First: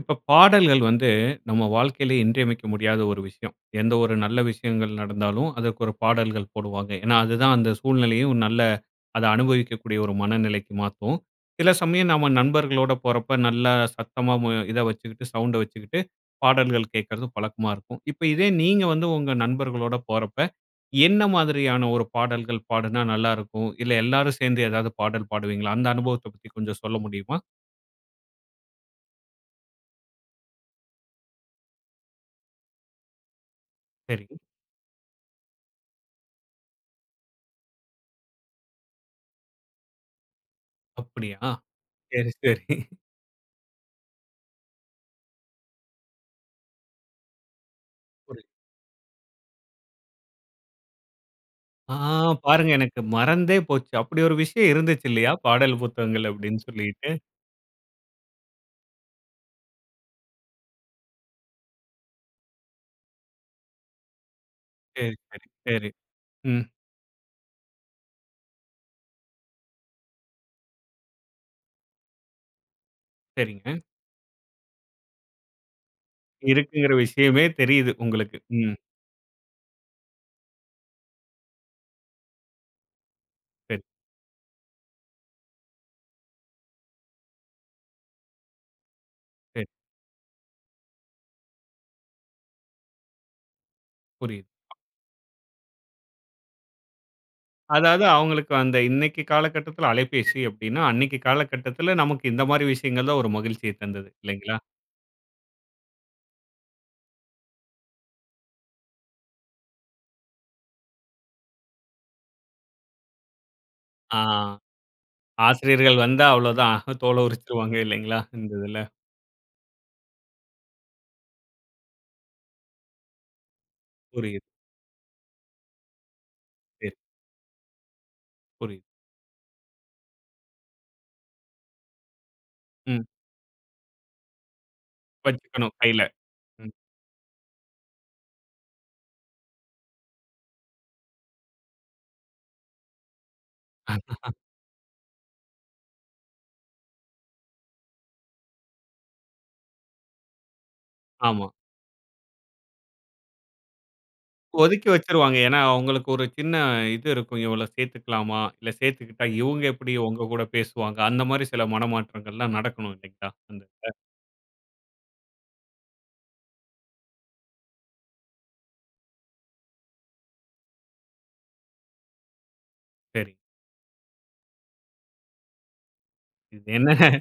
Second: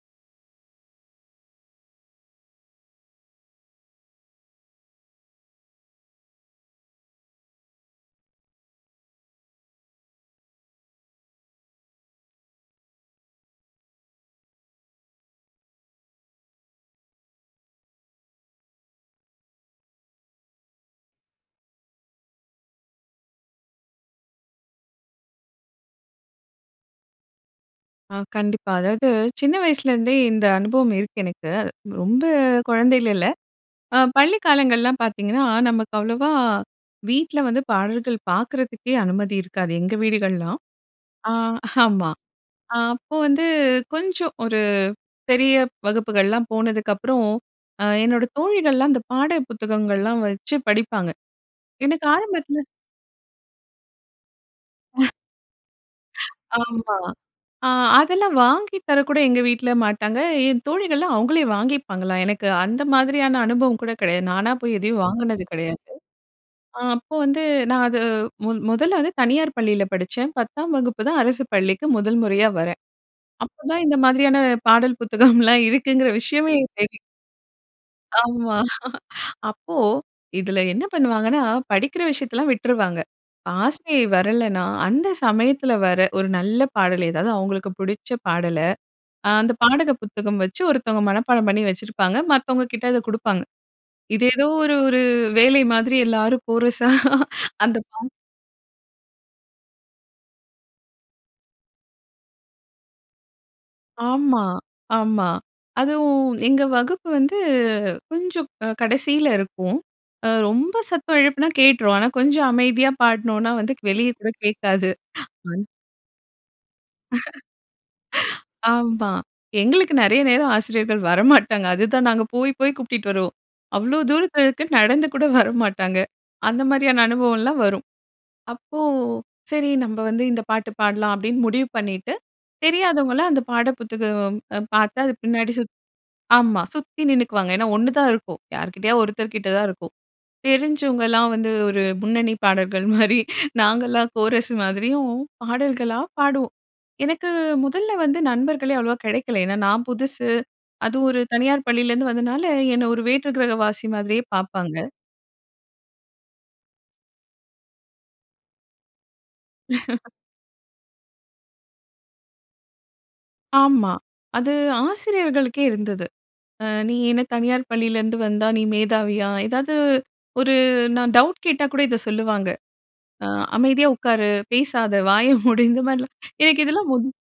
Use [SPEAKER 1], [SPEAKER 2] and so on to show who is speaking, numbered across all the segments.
[SPEAKER 1] இப்ப பாடல்கள் வந்து நம்ம வாழ்க்கையில இன்றியமைக்க முடியாத ஒரு விஷயம். எந்த ஒரு நல்ல விஷயங்கள் நடந்தாலும் அதற்கு ஒரு பாடல்கள் போடுவாங்க. ஏன்னா அதுதான் அந்த சூழ்நிலையும் நல்ல, அதை அனுபவிக்கக்கூடிய ஒரு மனநிலைக்கு மாத்தும். சில சமயம் நம்ம நண்பர்களோட போறப்ப நல்லா சத்தமா மு இத வச்சுக்கிட்டு, சவுண்டை வச்சுக்கிட்டு பாடல்கள் கேட்கிறது பழக்கமா இருக்கும். இப்ப இதே நீங்க வந்து உங்க நண்பர்களோட போறப்ப என்ன மாதிரியான ஒரு பாடல்கள் பாடுனா நல்லாருக்கும்? இல்ல எல்லாரும் சேர்ந்து எதாவது பாடல் பாடுவீங்களா? அந்த அனுபவத்தைப் பத்தி கொஞ்சம் சொல்ல முடியுமா?
[SPEAKER 2] ஆ, கண்டிப்பா. அதாவது சின்ன வயசுலேருந்தே இந்த அனுபவம் இருக்கு எனக்கு. ரொம்ப குழந்தைல இல்ல. அ பள்ளி
[SPEAKER 1] சரிங்க.
[SPEAKER 2] காலங்கள்லாம் பார்த்தீங்கன்னா, நமக்கு அவ்ளோவா வீட்ல வந்து பாடல்கள் பார்க்கறதுக்கே அனுமதி இருக்காது எங்க வீடுகள்லலாம். அ
[SPEAKER 1] அப்படியா?
[SPEAKER 2] ஆமா,
[SPEAKER 1] சரி,
[SPEAKER 2] அ
[SPEAKER 1] சரி.
[SPEAKER 2] அப்போ வந்து கொஞ்சம் ஒரு பெரிய வகுப்புகள்லாம் போனதுக்கப்பறம் அ என்னோட
[SPEAKER 1] புரியுது.
[SPEAKER 2] தோழிகள்லாம் அந்த பாடல் புத்தகங்கள்லாம் வச்சு படிப்பாங்க.
[SPEAKER 1] ஆ!
[SPEAKER 2] எனக்கு ஆரம்பத்தில
[SPEAKER 1] பாருங்க எனக்கு மறந்தே போச்சு. அப்படி ஒரு விஷயம் இருந்துச்சு இல்லையா! பாடல் புத்தகங்கள் அப்படின்னு
[SPEAKER 2] ஆமா.
[SPEAKER 1] சொல்லிட்டு.
[SPEAKER 2] அ அதெல்லாம் வாங்கி தரக்கூட எங்க வீட்டில மாட்டாங்க. என் தோழிகள்லாம் அவங்களே வாங்கிப்பாங்களாம். எனக்கு அந்த மாதிரியான அனுபவம் கூட கிடையாது. நானா போய் எதையும்
[SPEAKER 1] சரி,
[SPEAKER 2] வாங்குனது
[SPEAKER 1] சரி,
[SPEAKER 2] கிடையாது.
[SPEAKER 1] சரி, ம்.
[SPEAKER 2] அ அப்போ வந்து நான் அது முன் முதல்ல வந்து தனியார் பள்ளியில படிச்சேன். 10ஆம் வகுப்பு தான் அரசு பள்ளிக்கு முதல் முறையா வரேன். அப்போ
[SPEAKER 1] சரிங்க.
[SPEAKER 2] தான் இந்த மாதிரியான பாடல் புத்தகம்லாம் இருக்குங்கிற விஷயமே
[SPEAKER 1] இருக்குங்கிற
[SPEAKER 2] தெரியும்.
[SPEAKER 1] விஷயமே தெரியுது உங்களுக்கு.
[SPEAKER 2] ஆமா.
[SPEAKER 1] ம்.
[SPEAKER 2] அப்போ இதில என்ன பண்ணுவாங்கன்னா, படிக்கிற விஷயத்தெல்லாம் விட்டுருவாங்க.
[SPEAKER 1] சரி.
[SPEAKER 2] ஆசிரியை வரலைனா அந்த சமயத்தில வர, ஒரு நல்ல பாடல் ஏதாவது அவங்களுக்கு புடிச்ச பாடல அ அந்த
[SPEAKER 1] சரி.
[SPEAKER 2] பாடல் புத்தகம் வச்சு ஒருத்தவங்க மனப்பாடம் பண்ணி வச்சிருப்பாங்க. மத்தவங்க கிட்ட அதை குடுப்பாங்க. இது ஏதோ
[SPEAKER 1] புரியுது.
[SPEAKER 2] ஒரு ஒரு வேலை மாதிரி எல்லாரும் கோரசா அந்தப்
[SPEAKER 1] அதாவது
[SPEAKER 2] பாட்
[SPEAKER 1] அவங்களுக்கு அந்த இன்னைக்கு காலகட்டத்தில அலைபேசி அப்படின்னா, அன்னைக்கு காலகட்டத்தில நமக்கு இந்த மாதிரி விஷயங்கள் தான் ஒரு மகிழ்ச்சியை தந்தது,
[SPEAKER 2] ஆமா,
[SPEAKER 1] இல்லைங்களா?
[SPEAKER 2] ஆமா. அதுவும் எங்க வகுப்பு வந்து கொஞ்சம் அ கடைசியில இருக்கும். அ ரொம்ப சத்தம் எழுப்புனா கேட்டுரும். ஆனா கொஞ்சம் அமைதியா பாட்னோன்னா வந்து வெளிய
[SPEAKER 1] ஆ.
[SPEAKER 2] கூட கேட்காது. அந்
[SPEAKER 1] ஆசிரியர்கள் வந்தா அவ்ளோ தான், தோல உரிச்சுருவாங்க இல்லைங்களா? இந்த இதில.
[SPEAKER 2] ஆமா. எங்களுக்கு நிறைய நேரம் ஆசிரியர்கள் வரமாட்டாங்க. அதுதான் நாங்க போய் போய் கூப்டுட்டு வருவோம். அவ்வளோ
[SPEAKER 1] புரியுது.
[SPEAKER 2] தூரத்தில இருக்குனு நடந்து கூட வரமாட்டாங்க. அந்த
[SPEAKER 1] சரி.
[SPEAKER 2] மாதிரியான அனுபவம்லாம் வரும். அப்போ,
[SPEAKER 1] புரியுது.
[SPEAKER 2] "சரி நம்ப வந்து இந்த பாட்டு பாடலாம்" அப்படின்னு முடிவு பண்ணிட்டு,
[SPEAKER 1] ம்.
[SPEAKER 2] தெரியாதவங்கலாம் அந்த பாடல் புத்தகம் அ பார்த்து அது பின்னாடி சுத்
[SPEAKER 1] வச்சுக்கணும் கைல.
[SPEAKER 2] ஆமா,
[SPEAKER 1] ம்.
[SPEAKER 2] சுத்தி நின்னுக்குவாங்க. ஏன்னா ஒன்னுதான் இருக்கும். யார்க்கிட்டயா ஒருத்தர் கிட்ட தான் இருக்கும். தெரிஞ்சவங்கலாம் வந்து ஒரு முன்னணி பாடகர்கள் மாரி, நாங்கலாம் கோரஸ் மாதிரியும் பாடல்களா பாடுவோம். எனக்கு முதல்ல வந்து நண்பர்களே அவ்ளோவா கிடைக்கல. ஏன்னா நான் புதுசு. அதுவும் ஒரு
[SPEAKER 1] ஆமா.
[SPEAKER 2] தனியார் பள்ளியிலருந்து வந்தனால என்னை ஒரு வேற்று கிரகவாசி மாதிரியே பார்ப்பாங்க.
[SPEAKER 1] ஒதுக்கி வச்சுருவாங்க. ஏன்னா அவங்களுக்கு ஒரு சின்ன இது இருக்கும். "இவள சேர்த்துக்கலாமா? இல்லை சேர்த்துகிட்டா இவங்க எப்படி உங்க கூட பேசுவாங்க?" அந்த மாரி சில மனமாற்றங்கள்லாம் நடக்கணும். இல்லைங்களா? அந்ததுல.
[SPEAKER 2] ஆமா. அது ஆசிரியர்களுக்கே இருந்தது. அ "நீ என்ன தனியார் பள்ளியில இருந்து வந்தா நீ மேதாவியா?", ஏதாவது ஒரு நான் டவுட் கேட்டா கூட இதை சொல்லுவாங்க. அ
[SPEAKER 1] சரி.
[SPEAKER 2] "அமைதியா உட்காரு, பேசாத வாய மூடு" இந்த மாதிரிலாம். எனக்கு
[SPEAKER 1] இது என்ன?
[SPEAKER 2] இதெல்லாம் [unintelligible]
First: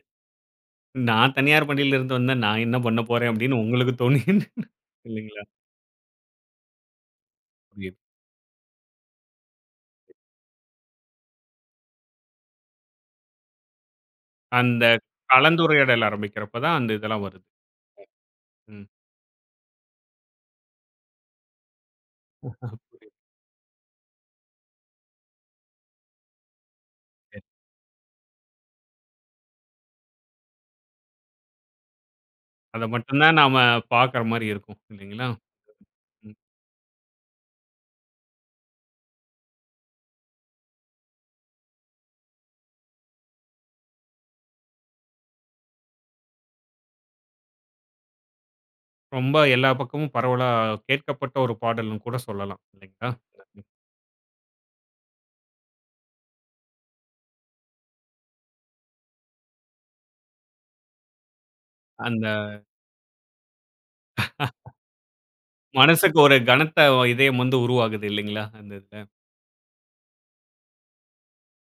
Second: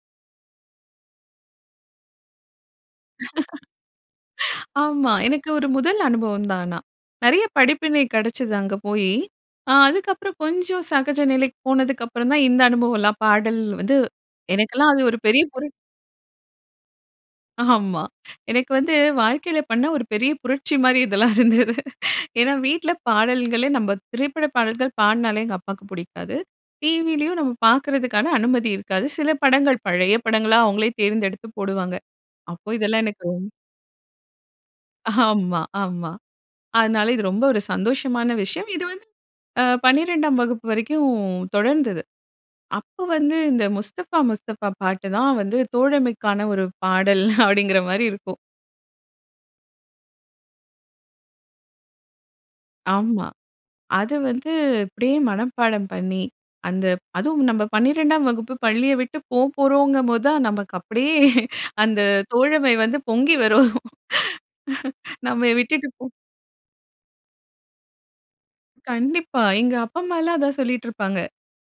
[SPEAKER 1] "நான் தனியார் பள்ளியில இருந்து வந்தா, நான் என்ன பண்ணப்போறேன்?" அப்படின்னு உங்களுக்கு தோனி
[SPEAKER 2] ஆமா.
[SPEAKER 1] இல்லைங்களா?
[SPEAKER 2] எனக்கு ஒரு முதல் அனுபவம் தான். ஆனா, நெறைய
[SPEAKER 1] புரிது.
[SPEAKER 2] படிப்பினை கிடைச்சது அங்கே போயி, ஆ அதுக்கப்புறம் கொஞ்சம் சகஜ நிலைக்கு போனதுக்கு அப்புறம் தான் இந்த அனுபவம்லாம், பாடல் வந்து
[SPEAKER 1] அந்த
[SPEAKER 2] எனக்கெல்லாம் அது ஒரு பெரிய புரட்
[SPEAKER 1] கலந்துரையாடல் ஆரம்பிக்கிறப்ப தான், அந்த இதெல்லாம் வருது.
[SPEAKER 2] ஆமா. எனக்கு
[SPEAKER 1] ம்.
[SPEAKER 2] வந்து வாழ்க்கையில பண்ண ஒரு பெரிய புரட்சி மாதிரி இதெல்லாம் இருந்தது. ஏன்னா வீட்டில
[SPEAKER 1] புரியுது.
[SPEAKER 2] பாடல்களே நம்ம திரைப்பட பாடல்கள் பாடினாலே எங்க அப்பாக்கு பிடிக்காது. டிவிலேயும்
[SPEAKER 1] சரி.
[SPEAKER 2] நம்ம பார்க்கறதுக்கான அனுமதி இருக்காது. சில படங்கள் பழைய படங்களா அவங்களே தேர்ந்தெடுத்து போடுவாங்க. அப்போ
[SPEAKER 1] அதை
[SPEAKER 2] இதெல்லாம்
[SPEAKER 1] மட்டும்
[SPEAKER 2] எனக்கு
[SPEAKER 1] தான்
[SPEAKER 2] ரொம்
[SPEAKER 1] நாம பார்க்கற மாரி இருக்கும், இல்லைங்களா?
[SPEAKER 2] ஆமா, ஆமா.
[SPEAKER 1] ம்.
[SPEAKER 2] அதனால இது ரொம்ப ஒரு சந்தோஷமான விஷயம். இது வந்து ஆ 12ஆம் வகுப்பு வரைக்கும் தொடர்ந்தது. அப்ப வந்து இந்த முஸ்தபா முஸ்தபா பாட்டு தான் வந்து தோழமைக்கான ஒரு பாடல் அப்படின்கிற மாரி இருக்கும்.
[SPEAKER 1] ரொம்ப எல்லா பக்கமும் பரவலா கேட்கப்பட்ட ஒரு பாடல்னு கூட சொல்லலாம். இல்லைங்களா?
[SPEAKER 2] ஆமா.
[SPEAKER 1] [unintelligible]
[SPEAKER 2] அது வந்து, இப்படியே மனப்பாடம் பண்ணி, அந்த அதுவும் நம்ம 12ஆம் வகுப்பு பள்ளிய விட்டு போகப்போறோம்ங்க போது தான் நமக்கு அப்படியே அந்த
[SPEAKER 1] அந்த
[SPEAKER 2] தோழமை வந்து பொங்கி வரும். நம்மள விட்டுட்டு போ
[SPEAKER 1] மனசுக்கு ஒரு கனத்த வ இதயம் வந்து உருவாகுது, இல்லைங்களா? அந்த இதில.
[SPEAKER 2] கண்டிப்பா. எங்க அப்பா அம்மா எல்லாம் அதான் சொல்லிட்டு இருப்பாங்க.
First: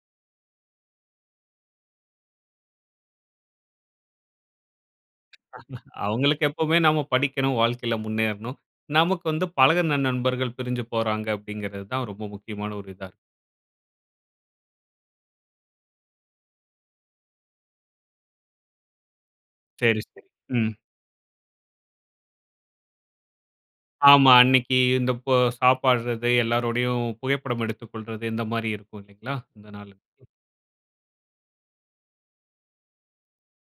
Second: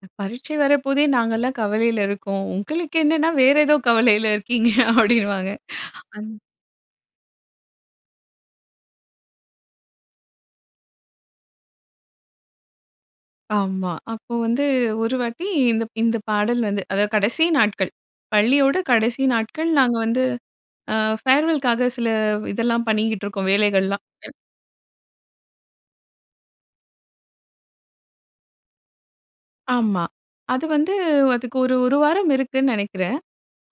[SPEAKER 2] "அ பரீட்சை வர போதேன்னு, நாங்கள்லாம் கவலையில இருக்கோம். உங்களுக்கு என்னன்னா வேற ஏதோ கவலையில இருக்கீங்க", அப்படின்னுவாங்க. அந்
[SPEAKER 1] அவங்களுக்கு எப்பவுமே நம்ம படிக்கணும், வாழ்க்கையில முன்னேறணும். நமக்கு வந்து பழகுன நண்பர்கள் பிரிஞ்சு போறாங்க, அப்படிங்கறது தான் ரொம்ப முக்கியமான ஒரு இதா இருக்கும்.
[SPEAKER 2] ஆமாம். அப்போ வந்து ஒரு வாட்டி, இந்த இந்த பாடல் வந்து அதாவது கடைசி நாட்கள். பள்ளியோட கடைசி நாட்கள், நாங்க
[SPEAKER 1] சரி,
[SPEAKER 2] வந்து
[SPEAKER 1] சரி. ம்.
[SPEAKER 2] அ ஃபேர்வெல்‌க்காக சில இதெல்லாம் பண்ணிக்கிட்டு இருக்கோம், வேலைகள்லாம்.
[SPEAKER 1] ஆமா.
[SPEAKER 2] [unintelligible]
[SPEAKER 1] அன்னிக்கு இந்த ப சாப்பிடுறது, எல்லாரோடையும் புகைப்படம் எடுத்துக் கொள்றது, இந்த மாரி இருக்கும் இல்லைங்களா? அந்த நாளன்னைக்கு.
[SPEAKER 2] ஆமா. அது வந்து அதுக்கு ஒரு 1 வாரம் இருக்குன்னு நெனைக்கிறேன்.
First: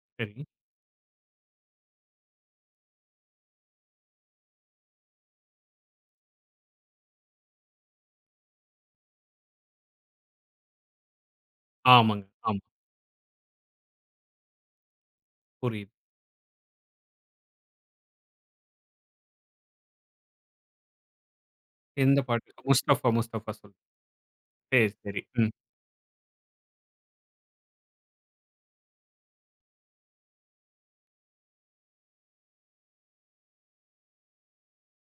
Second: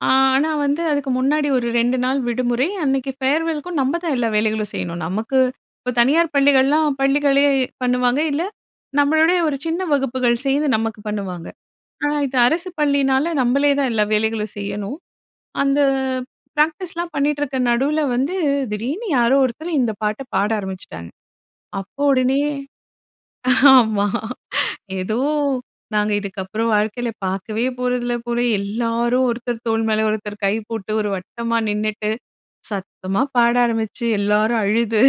[SPEAKER 2] ஆ
[SPEAKER 1] சரி.
[SPEAKER 2] ஆனா வந்து அதுக்கு முன்னாடி ஒரு 2 நாள் விடுமுறை. அன்னைக்கு ஃபேர்வெல்க்கும் நம்ப தான் எல்லா வேலைகளும் செய்யணும். நமக்கு இப்ப தனியார் பள்ளிகள்லாம் பள்ளிகளே பண்ணுவாங்க, இல்ல நம்மளுடைய ஒரு சின்ன வகுப்புகள் சேர்ந்து நமக்கு பண்ணுவாங்க. ஆனா
[SPEAKER 1] ஆமாங்க.
[SPEAKER 2] இது
[SPEAKER 1] ஆமா.
[SPEAKER 2] அரசு பள்ளியினால நம்பளே தான் எல்லா வேலைகளும் செய்யணும். அந்த
[SPEAKER 1] புரியுது.
[SPEAKER 2] ப்ராக்டிஸ்லாம் பண்ணிட்டிருக்க நடுவில வந்து, திடீர்னு யாரோ ஒருத்தர் இந்த பாட்ட பாட ஆரம்பிச்சுட்டாங்க. அப்போ
[SPEAKER 1] எந்த
[SPEAKER 2] உடனே
[SPEAKER 1] பாட்டு? "முஸ்தஃபா முஸ்தஃபா" சொல்
[SPEAKER 2] ஆமா
[SPEAKER 1] சரி,
[SPEAKER 2] ஏதோ
[SPEAKER 1] சரி. ம்.
[SPEAKER 2] நாங்க இதுக்கப்புறம் வாழ்க்கையில பார்க்கவே போறதில்ல போல. எல்லாரும் ஒருத்தர் தோள் மேலே ஒருத்தர் கை போட்டு, ஒரு வட்டமா நின்னுட்டு, சத்தமா பாட ஆரம்பிச்சு, எல்லாரும் அழுது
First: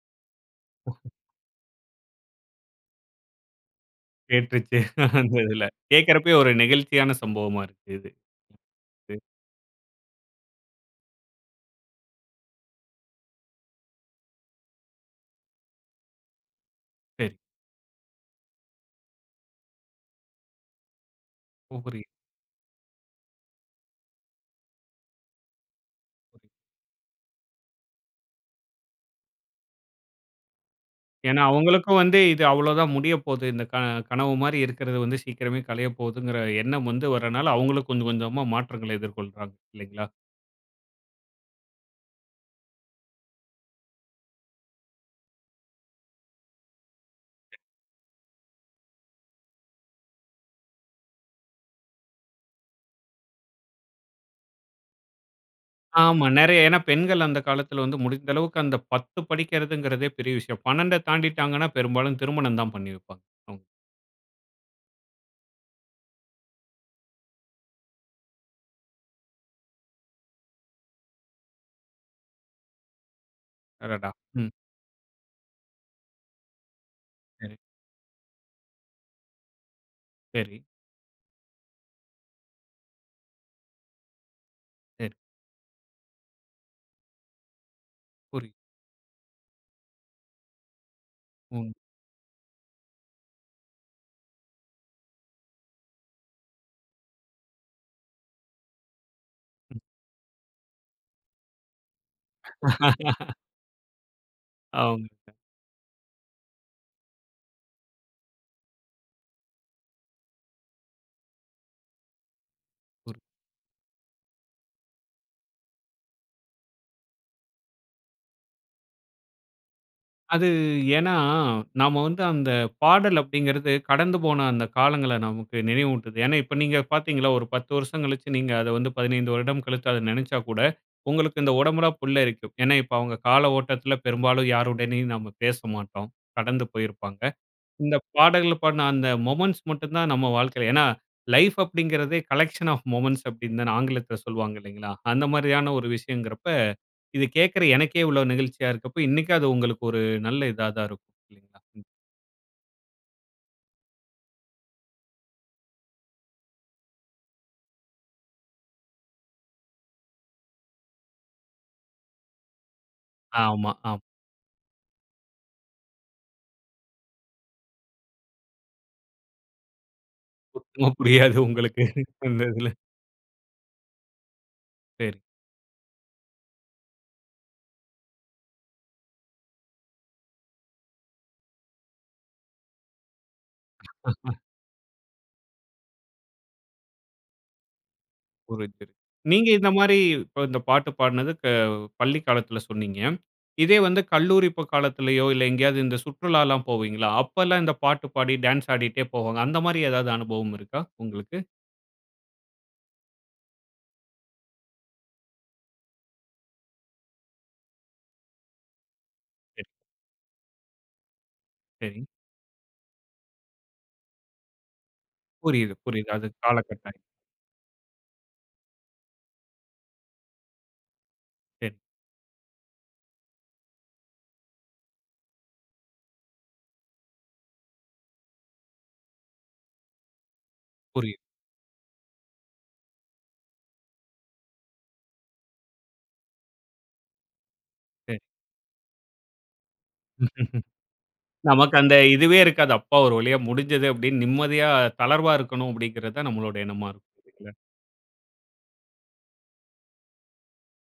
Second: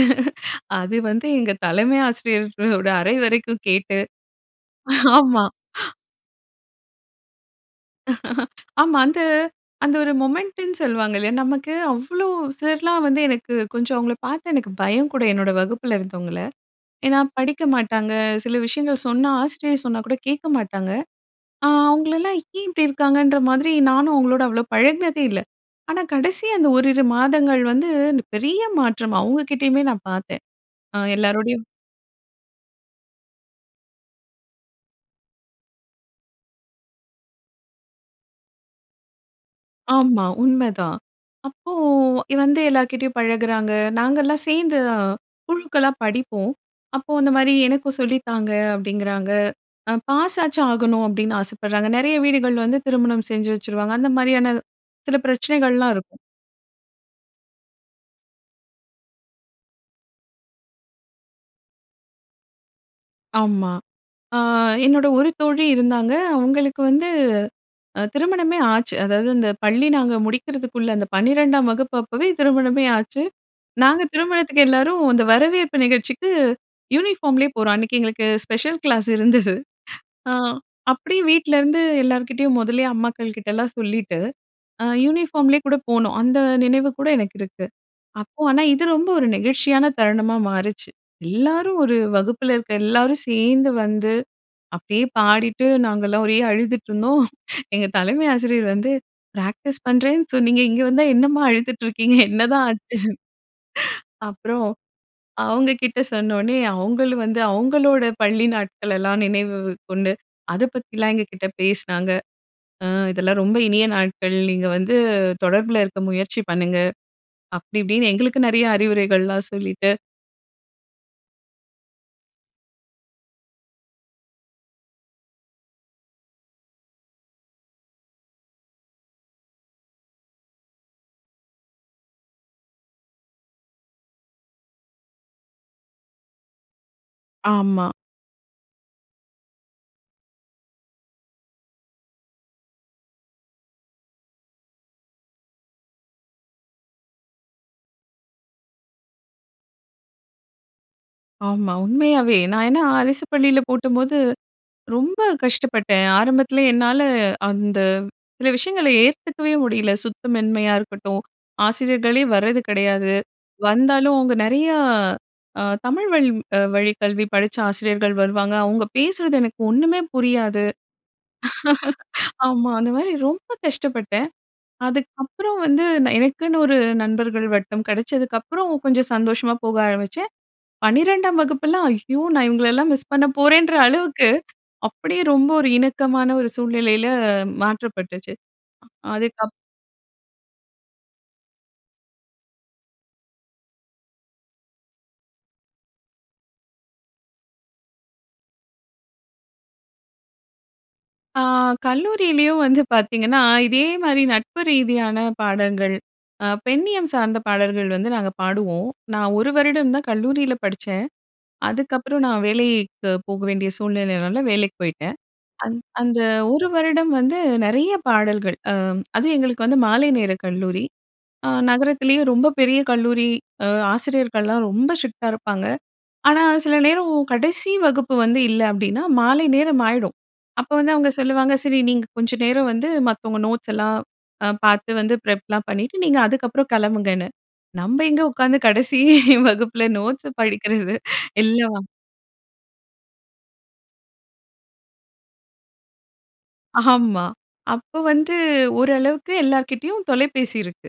[SPEAKER 2] அது
[SPEAKER 1] [unintelligible]
[SPEAKER 2] வந்து எங்க தலைமை ஆசிரியர்களோட அறை வரைக்கும் கேட்டு
[SPEAKER 1] கேட்ருச்சு. அந்த
[SPEAKER 2] ஆமா.
[SPEAKER 1] இதில. கேக்கறப்பவே ஒரு நெகிழ்ச்சியான சம்பவமா இருக்கு இது. ம்.
[SPEAKER 2] ஆமா. அந்த
[SPEAKER 1] இது.
[SPEAKER 2] அந்த ஒரு மொமெண்ட்ன்னு சொல்லுவாங்க இல்லையா? நமக்கு அவ்வளோ சிலர்லாம் வந்து எனக்கு கொஞ்சம் அவங்கள பார்த்து எனக்கு பயம் கூட, என்னோட வகுப்பில இருந்தவங்கள. ஏனா
[SPEAKER 1] சரி.
[SPEAKER 2] படிக்க மாட்டாங்க, சில விஷயங்கள் சொன்னா, ஆசிரியர் சொன்னா கூட கேட்க மாட்டாங்க. அ
[SPEAKER 1] ஓ. புரியுது.
[SPEAKER 2] அவங்களலாம் ஏன் இப்படி இருக்காங்கன்ற மாதிரி நானும் அவங்களோட அவ்வளோ பழகினதே இல்ல. ஆனா கடைசி
[SPEAKER 1] புரியுது.
[SPEAKER 2] அந்த ஓரிரு மாதங்கள் வந்து அந்த பெரிய மாற்றம் அவங்க கிட்டேயுமே நான் பார்த்தேன். அ
[SPEAKER 1] ஏன்னா
[SPEAKER 2] எல்லாரோடையும்
[SPEAKER 1] அவங்களுக்கும் வந்து இது அவ்வளோ தான் முடிய போகுது. இந்த க கனவு மாரி இருக்கிறது வந்து சீக்கிரமே களையப் போகுதுங்கற எண்ணம் வந்து வரதுனால, அவங்களும் கொஞ்சம் கொஞ்சமா மாற்றங்கள எதிர்கொள்றாங்க, இல்லைங்களா?
[SPEAKER 2] ஆமா. உண்மைதான். அப்போ இ வந்து எல்லார்கிட்டேயும் பழகுறாங்க. நாங்கள்லாம் சேர்ந்து அ குழுக்களா படிப்போம். அப்போ அந்த மாரி
[SPEAKER 1] [unintelligible]
[SPEAKER 2] "எனக்கும் சொல்லி தாங்க." அப்படிங்கிறாங்க. 'அ பாஸ் ஆச்சும் ஆகணும்' அப்படின்னு ஆசை படுறாங்க. நெறைய வீடுகள் வந்து திருமணம் செஞ்சு வச்சுருவாங்க. அந்த மாரியான சில பிரச்சனைகள்லாம் இருக்கும்.
[SPEAKER 1] ஆமா, நெறைய. ஏன்னா பெண்கள் அந்த காலத்தில வந்து முடிந்த அளவுக்கு அந்த 10 படிக்கறதுங்கறதே பெரிய விஷயம். 12அ தாண்டிட்டாங்கன்னா பெரும்பாலும் திருமணம் தான் பண்ணி வப்பாங்க அவுங்
[SPEAKER 2] ஆமா. அ என்னோட ஒரு தோழி இருந்தாங்க. அவங்களுக்கு வந்து அ திருமணமே ஆச்சு, அதாவது அந்த பள்ளி நாங்க முடிக்கிறதுக்குள்ள அந்த பன்னிரெண்டாம் வகுப்பப்பவே திருமணமே ஆச்சு. நாங்க
[SPEAKER 1] அடடா. ம்.
[SPEAKER 2] திருமணத்துக்கு எல்லாரும், அந்த வரவேற்பு நிகழ்ச்சிக்கு யூனிஃபார்ம்லே
[SPEAKER 1] சரி.
[SPEAKER 2] போறோம். அன்னைக்கு எங்களுக்கு ஸ்பெஷல் கிளாஸ் இருந்தது. அ
[SPEAKER 1] சரி.
[SPEAKER 2] அப்படியே வீட்லேருந்து எல்லார்கிட்டேயும் முதல்லே அம்மாக்கள் கிட்டெல்லாம் சொல்லிட்டு, அ
[SPEAKER 1] சரி.
[SPEAKER 2] யூனிஃபார்ம்லே கூட போனோம். அந்த நினைவு கூட எனக்கு இருக்கு. அப்போ
[SPEAKER 1] புரியுது.
[SPEAKER 2] ஆனா இது ரொம்ப ஒரு நெகிழ்ச்சியான தருணமா மாறுச்சு.
[SPEAKER 1] ம்.
[SPEAKER 2] எல்லாரும் ஒரு வகுப்புல இருக்க எல்லாரும் சேர்ந்து வந்து, அப்படியே பாடிட்டு நாங்கள்லாம் ஒரே அழுதுட்டுருந்தோம். எங்க தலைமை ஆசிரியர் வந்து
[SPEAKER 1] ம்.
[SPEAKER 2] "ப்ராக்டிஸ் பண்றேன்னு சொன்னீங்க. இங்க வந்தா என்னம்மா அழுதுட்டு இருக்கீங்க? என்னதான் ஆச்சு?" அப்பறம்,
[SPEAKER 1] அவுங்ககிட்ட.
[SPEAKER 2] அவங்க கிட்ட சொன்ன உடனே, அவங்களூம் வந்து அவங்களோட பள்ளி நாட்களெல்லாம் நினைவு கொண்டு, அத பத்திலாம் எங்க கிட்ட பேசினாங்க. "அ
[SPEAKER 1] ஒரு
[SPEAKER 2] இதெல்லாம் ரொம்ப இனிய நாட்கள். நீங்க வந்து தொடர்பில இருக்க முயற்சி பண்ணுங்க." அப்படி இப்படின்னு எங்களுக்கு நெறைய அறிவுரைகள்லாம் சொல்லிட்டு
[SPEAKER 1] அது ஏன்னா, நாம வந்து அந்த பாடல் அப்டிங்கிறது கடந்து போன அந்த காலங்கள நமக்கு நினைவூட்டுது. ஏன்னா, இப்ப நீங்க பார்த்தீங்கள்ல ஒரு 10 வருசம் கழிச்சு நீங்க அத வந்து 15 வருடம் கழித்து அத நினைச்சாக்கூட, உங்களுக்கு இந்த உடம்புலாம் புல்லரிக்கும். ஏன்னா, இப்ப அவங்க கால ஓட்டத்தில பெரும்பாலும் யாருடனும் நாம பேசமாட்டோம். கடந்து போயிருப்பாங்க.
[SPEAKER 2] ஆமா.
[SPEAKER 1] இந்த பாடல்கள பாடுன அந்த மொமென்ட்ஸ் மட்டும் தான் நம் வாழ்க்கையில ஏன்னா, லைஃப் அப்டிங்கிறதே, கலெக்க்ஷன் ஆஃப் மொமெண்ட்ஸ் அப்டின்னு தானே ஆங்கிலத்தில சொல்வாங்க, இல்லைங்களா? அந்த மாரியா ன ஒரு விஷயம்ங்கிறப்ப, இது கேட்கிற எனக்கே இவ்வளோ நெகிழ்ச்சியா இருக்கப்ப, இன்னைக்கும் அது உங்களுக்கு ஒரு நல்ல இதா தான் இருக்கும், இல்லைங்களா?
[SPEAKER 2] ஆமா,
[SPEAKER 1] ம்.
[SPEAKER 2] உண்மையாவே. நான் ஏன்னா, அரசு பள்ளியில போட்டப்போது ரொம்ப கஷ்டப்பட்டேன். ஆரம்பத்துல என்னால அந்த சில விஷயங்கள ஏத்துக்கவே முடியல. சுத்தமின்மையா இருக்கட்டும். ஆசிரியர்களே வரது கெடயாது.
[SPEAKER 1] ஆமா. ஆம்.
[SPEAKER 2] வந்தாலும், அவங்க நெறையா அ தமிழ் வழ் அ வழி கல்வி படிச்ச ஆசிரியர்கள் வருவாங்க. அவங்க பேசுறது எனக்கு ஒன்னுமே புரியாது.
[SPEAKER 1] சுத்தமா புரியாது உங்களுக்கு, அந்த இதுல.
[SPEAKER 2] ஆமா. அந்த மாறி ரொம்ப கஷ்டப்பட்டேன்.
[SPEAKER 1] சரி.
[SPEAKER 2] அதுக்கப்பறம் வந்து நான் எனக்குன்னு ஒரு நண்பர்கள் வட்டம் கெடச்சதுக்கப்புறம் கொஞ்சம் சந்தோஷமா போக ஆரம்பிச்சேன். 12ஆம் வகுப்பெல்லாம், ஐயோ! நான் இவங்களலாம் மிஸ் பண்ண போறேன்ற அளவுக்கு, அப்படியே ரொம்ப ஒரு இணக்கமான ஒரு சூழ்நிலையில மாற்றப்பட்டுச்சு.
[SPEAKER 1] புரிது.
[SPEAKER 2] அ.
[SPEAKER 1] நீங்க
[SPEAKER 2] அதுக்கப்
[SPEAKER 1] இந்த மாரி இப்ப இந்த பாட்டு பாடுனது க பள்ளி காலத்தில சொன்னீங்க. இதே வந்து கல்லூரி ப காலத்திலேயோ, இல்ல எங்கயாவது இந்த சுற்றுலாலாம் போவீங்கள்ல, அப்பல்லாம் இந்த பாட்டு பாடி, டான்ஸ் ஆடிட்டே போவாங்க. அந்த மாரி ஏதாவது அனுபவம் இருக்கா, உங்களுக்கு?
[SPEAKER 2] ஆ கல்லூரியிலயும் வந்து பார்த்தீங்கன்னா, இதே மாரி நட்பு ரீதியான பாடல்கள், அ பெண்ணியம் சார்ந்த பாடல்கள் வந்து நாங்க பாடுவோம். நான் ஒரு
[SPEAKER 1] சரி.
[SPEAKER 2] வருடம் தான் கல்லூரியில படிச்சேன்.
[SPEAKER 1] சரி.
[SPEAKER 2] அதுக்கப்புறம் நான் வேலைக்கு போக வேண்டிய சூழ்நிலைனால, வேலைக்கு போயிட்டேன்.
[SPEAKER 1] புரியுது,
[SPEAKER 2] அந்
[SPEAKER 1] புரியுது,
[SPEAKER 2] அந்த
[SPEAKER 1] அது
[SPEAKER 2] ஒரு
[SPEAKER 1] காலகட்ட
[SPEAKER 2] வருடம் வந்து நெறைய பாடல்கள். அ அதுவும் எங்களுக்கு வந்து மாலை நேர கல்லூரி. அ
[SPEAKER 1] சரி.
[SPEAKER 2] நகரத்திலயே ரொம்ப பெரிய கல்லூரி. அ ஆசிரியர்கள்லாம் ரொம்ப ஸ்ட்ரிக்ட்டா இருப்பாங்க. ஆனா சில நேரம், கடைசி வகுப்பு வந்து இல்ல அப்டின்னா மாலை நேரம் ஆயிடும். அப்ப வந்து அவங்க
[SPEAKER 1] புரியுது.
[SPEAKER 2] சொல்லுவாங்க. சரி நீங்க கொஞ்ச நேரம் வந்து மத்தவங்க நோட்ஸ் எல்லாம் அ பார்த்து வந்து ப்ரெப்லாம் பண்ணிட்டு நீங்க அதுக்கப்புறம் கெளம்புங்கன்னு. நம்ம
[SPEAKER 1] ஹே.
[SPEAKER 2] எங்க உட்காந்து கடைசி வகுப்புல நோட்ஸ படிக்கறது. எல்லா
[SPEAKER 1] நமக்கு
[SPEAKER 2] வ
[SPEAKER 1] அந்த இதுவே இருக்காது. "அப்பா ஒரு வழியா முடிஞ்சது," அப்டின்னு நிம்மதியா, தளர்வாக இருக்கணும் அப்டிங்கிறது தான் நம்மளோட எண்ணமா இருக்கும்.
[SPEAKER 2] ஆமா.
[SPEAKER 1] இல்ல?
[SPEAKER 2] அப்ப வந்து, ஓரளவுக்கு எல்லார்கிட்டயும் தொலைபேசி இருக்கு.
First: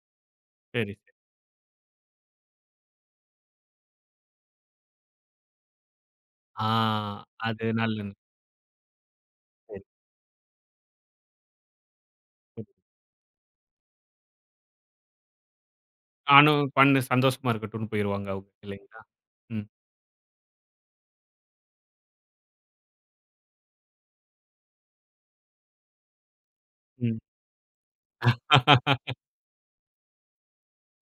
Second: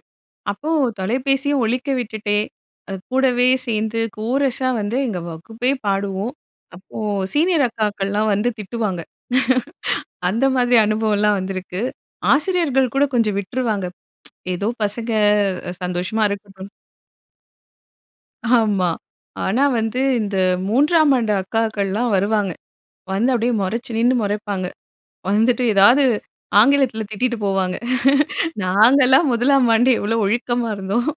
[SPEAKER 2] அப்போ
[SPEAKER 1] சரி, சரி.
[SPEAKER 2] தொலைபேசிய ஒலிக்க விட்டுட்டே, அ கூடவே சேர்ந்து கோரஸா வந்து எங்க வகுப்பே பாடுவோம்!
[SPEAKER 1] ஆ.
[SPEAKER 2] அப்போ சீனியர்
[SPEAKER 1] அது நல்லது
[SPEAKER 2] அக்காக்கள்லாம் வந்து திட்டுவாங்க.
[SPEAKER 1] சரி.
[SPEAKER 2] அந்த மாதிரி அனுபவம் எல்லாம் வந்திருக்கு!
[SPEAKER 1] [unintelligible]
[SPEAKER 2] ஆசிரியர்கள் கூட கொஞ்சம் விட்டுருவாங்க. "ஏதோ பசங்க அ சந்தோஷமா
[SPEAKER 1] நானும்
[SPEAKER 2] இருக்கட்டும்."
[SPEAKER 1] பண்ணே சந்தோஷமா இருக்கட்டும்னு போயிருவாங்க அவுங்க,
[SPEAKER 2] ஆமா.
[SPEAKER 1] இல்லைங்களா?
[SPEAKER 2] ஆனா
[SPEAKER 1] ம்.
[SPEAKER 2] வந்து இந்த 3ஆம் ஆண்டு அக்காக்கள்லாம் வருவாங்க. வந்து அப்டியே முறைச்சு நின்னு முறைப்பாங்க. வந்துட்டு ஏதாவது, ஆங்கிலத்தில
[SPEAKER 1] ம்.
[SPEAKER 2] திட்டிட்டு போவாங்க. "நாங்கலாம் 1 ம் ஆண்டு எவ்ளோ ஒழுக்கமா இருந்தோம்,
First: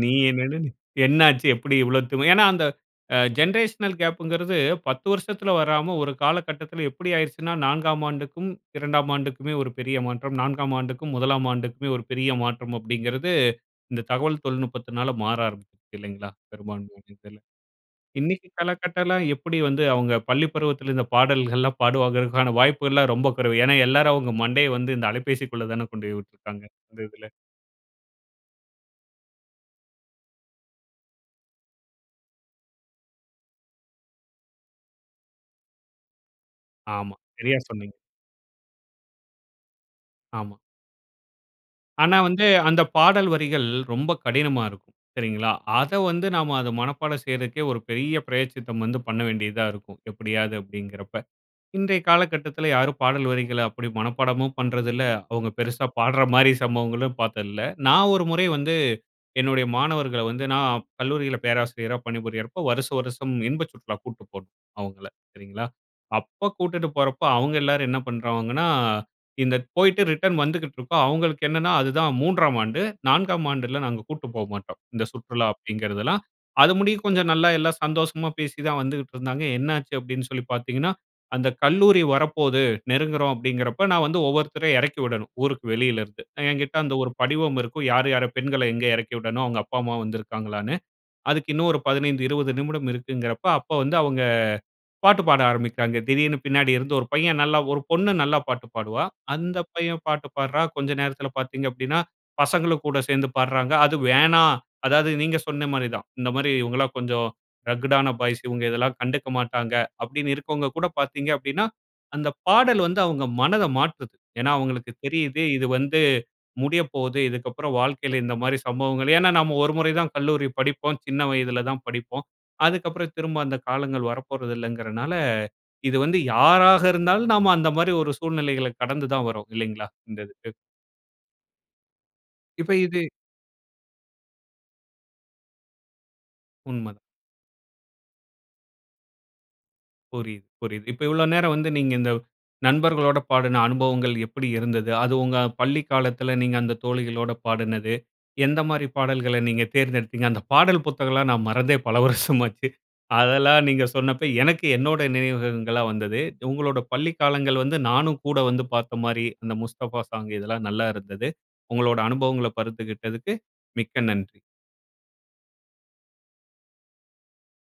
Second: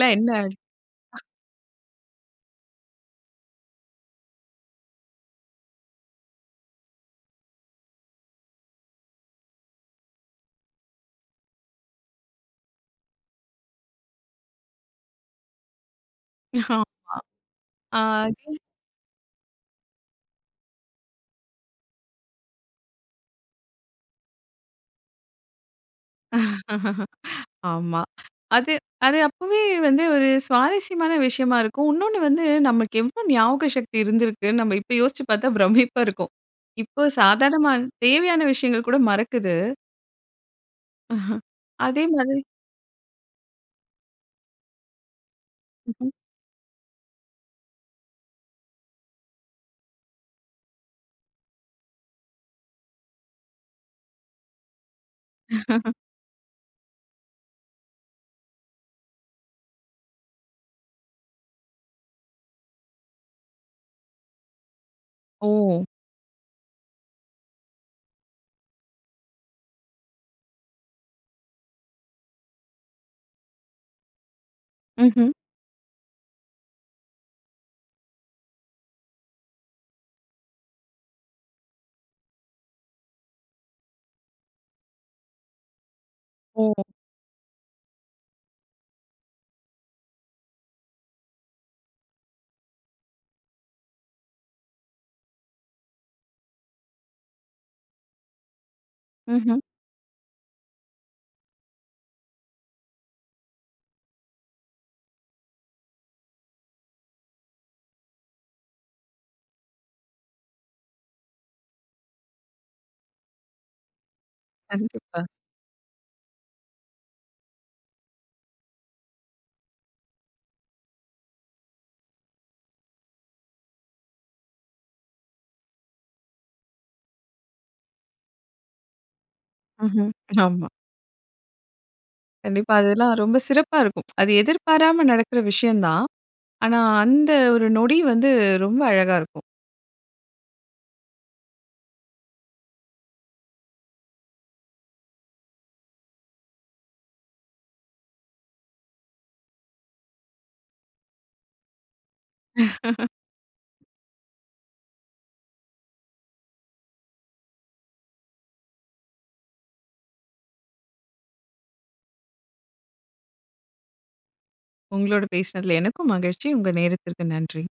[SPEAKER 1] நீ
[SPEAKER 2] என்ன அப்டின்"
[SPEAKER 1] என்னனனு என்னாச்சு எப்டி இவ்ளோ திமு ஏன்னா, அந்த அ ஜென்ரேஷனல் கேப்புங்கிறது, 10 வருஷத்துல வராம, ஒரு காலகட்டத்தில எப்டி ஆயிடுச்சுன்னா, 4ஆம் ஆண்டுக்கும் 2ஆம் ஆண்டுக்குமே ஒரு பெரிய மாற்றம். 4ஆம் ஆண்டுக்கும் 1ஆம் ஆண்டுக்குமே ஒரு பெரிய மாற்றம் அப்படிங்கிறது, இந்த தகவல் தொழில்நுட்பத்தினால மாற ஆரம்பிக்குது இல்லைங்களா? பெரும்பான்மையான
[SPEAKER 2] ஆமா.
[SPEAKER 1] இடத்தில்.
[SPEAKER 2] ஆ
[SPEAKER 1] இன்னைக்கு
[SPEAKER 2] [unintelligible]
[SPEAKER 1] காலகட்டம்லாம் எப்படி வந்து அவங்க பள்ளி பருவத்தில இந்த பாடல்கள்லாம் பாடுவாங்கங்கிறதுக்கான வாய்ப்புலாம் ரொம்ப குறைவு. ஏன்னா எல்லாரும் அவங்க மண்டைய வந்து இந்த அலைபேசிக்குள்ள தானே கொண்டு போய் உட்டுருக்காங்க, இந்த இதுல.
[SPEAKER 2] ஆமா. அது அது அப்பவே வந்து ஒரு சுவாரஸ்யமான விஷயமா இருக்கும். இன்னொன்னு வந்து நமக்கு எவ்ளோ ஞாபக சக்தி இருந்திருக்கு, நம்ம இப்ப யோசிச்சி பார்த்தா பிரமிப்பா இருக்கும். இப்ப
[SPEAKER 1] ஆமா. சரியா
[SPEAKER 2] சாதாரணமா
[SPEAKER 1] சொன்னீங்க.
[SPEAKER 2] தேவையான விஷயங்கள் கூட மறக்குது.
[SPEAKER 1] ஆமா. ஆனா
[SPEAKER 2] அதேமாதிரி
[SPEAKER 1] வந்து, அந்த பாடல் வரிகள் ரொம்ப கடினமா இருக்கும். சரிங்களா? அத
[SPEAKER 2] ம்ஹ்ம்.
[SPEAKER 1] வந்து நாம அத மனப்பாடம் செய்றக்கே ஒரு பெரிய பிராயச்சித்தம் வந்து பண்ண வேண்டியதா இருக்கும், எப்படியாது அப்படீங்கிறப்ப. இன்றைய காலகட்டத்துல யாரும் பாடல் வரிகள அப்படி மனப்பாடமும் பண்றதில்ல, அவுங்க பெருசா பாடுற மாரி சம்பவங்களும் பாத்தது இல்ல. நான் ஒரு முறை வந்து, என்னுடைய மாணவர்கள வந்து நான் கல்லூரில பேராசிரியரா பணிபுரியறப்போ, வருஷ வருஷம் இன்ப சுற்றுலா கூப்டு போணும் அவங்கள, சரிங்களா?
[SPEAKER 2] ஓ!
[SPEAKER 1] அப்ப கூட்டிட்டு போறப்போ, அவங்க எல்லாரும் என்ன பண்ருவாங்கன்னா, இந்த போய்ட்டு ரிட்டர்ன் வந்துக்கிட்டிருக்கோம், அவங்களுக்கு என்னன்னா அதுதான் 3ஆம் ஆண்டு, 4ஆம் ஆண்டுல நாங்க கூப்ட்டு போ மாட்டோம், இந்த
[SPEAKER 2] ம்ஹ்ம்.
[SPEAKER 1] சுற்றுலா அப்படிங்கிறதெல்லாம். அது முடிய கொஞ்சம் நல்லா எல்லாம் சந்தோஷமா பேசி தான் வந்துகிட்டு இருந்தாங்க. என்னாச்சு அப்படின்னு சொல்லி பார்த்தீங்கன்னா, அந்த கல்லூரி வரப்போது, நெருங்குகிறோம் அப்படிங்கிறப்ப, நான் வந்து ஒவ்வொருத்தரையும் இறக்கி விடணும், ஊருக்கு வெளியிலருந்து. அ
[SPEAKER 2] ஓ.
[SPEAKER 1] என்கிட்ட அந்த ஒரு படிவம் இருக்கும், யார் யார பெண்கள எங்க இறக்கி விடணும், அவங்க அப்பா அம்மா வந்துருக்காங்களான்னு. அதுக்கு இன்னும் ஒரு 15, 20 நிமிடம் இருக்குங்கறப்போ, அப்ப வந்து அவங்க பாட்டு பாட ஆரம்பிக்குறாங்க. திடீர்னு பின்னாடி இருந்து ஒரு பையன் நல்லா ஒரு பொண்ணு நல்லா பாட்டு பாடுவா.
[SPEAKER 2] ம்ஹ்ம்.
[SPEAKER 1] அந்த பையன் பாட்டு பாடுறான். கொஞ்ச நேரத்துல பார்த்தீங்க அப்படீனா, பசங்களும் கூட சேர்ந்து பாடுறாங்க. அது வேணா அதாவது நீங்க சொன்ன மாரி தான். இந்த மாரி, "இவங்கலாம் கொஞ்சம் ரக்கடான பாய்ஸ், இவங்க இதெல்லாம் கண்டுக்க மாட்டாங்க." அப்படின்னு இருக்கவங்க கூட பார்த்தீங்க அப்படினா, அந்த பாடல் வந்து அவங்க மனத மாற்றுது. ஏன்னா அவங்களுக்கு
[SPEAKER 2] கண்டிப்பா.
[SPEAKER 1] தெரியுது இது வந்து முடியப்போது. இதுக்கப்புறம் வாழ்க்கைல இந்த மாரி சம்பவங்கள் ஏன்னா நம்ம ஒரு முறை தான் கல்லூரி படிப்போம். சின்ன வயதுல தான் படிப்போம். அதுக்கப்புறம் திரும்ப அந்த காலங்கள் வரப்போறது இல்லங்கறனால, இது வந்து யாராக இருந்தாலும், நாம அந்த மாரி ஒரு சூழ்நிலைகள கடந்து தான் வர்றோம் இல்லைங்களா,
[SPEAKER 2] ம்ஹ்ம்,
[SPEAKER 1] இந்த இதுக்கு.
[SPEAKER 2] ஆமா.
[SPEAKER 1] இப்ப
[SPEAKER 2] கண்டிப்பா
[SPEAKER 1] இது
[SPEAKER 2] அதெல்லாம் ரொம்ப சிறப்பா இருக்கும். அது எதிர்பாராம நடக்குற விஷயம் தான். ஆனா
[SPEAKER 1] உண்ம.
[SPEAKER 2] அந்த ஒரு நொடி வந்து ரொம்ப அழகா இருக்கும்.
[SPEAKER 1] புரியுது, புரியுது. இப்ப இவ்ளோ நேரம் வந்து நீங்க இந்த, நண்பர்களோட பாடுன அனுபவங்கள் எப்படி இருந்தது. அது உங்க பள்ளி காலத்துல நீங்க அந்த தோழிகளோட பாடுனது. எந்த மாதிரி பாடல்கள நீங்க தேர்ந்தெடுத்தீங்க, அந்த பாடல் புத்தகம்லாம் நான் மறந்தே பல வருஷம் ஆச்சு. அதெல்லாம் நீங்க சொன்னப்ப எனக்கு என்னோட நினைவுகள்லாம் வந்தது. உங்களோட பள்ளி காலங்கள் வந்து நானும் கூட வந்து பாத்த மாரி, அந்த "முஸ்தஃபா சாங்" இதெல்லாம் நல்லா இருந்தது. உங்களோட அனுபவங்கள பகிர்ந்துகிட்டதுக்கு மிக்க நன்றி.
[SPEAKER 2] உங்களோட பேசினதுல எனக்கும் மகிழ்ச்சி. உங்க நேரத்திற்கு நன்றி.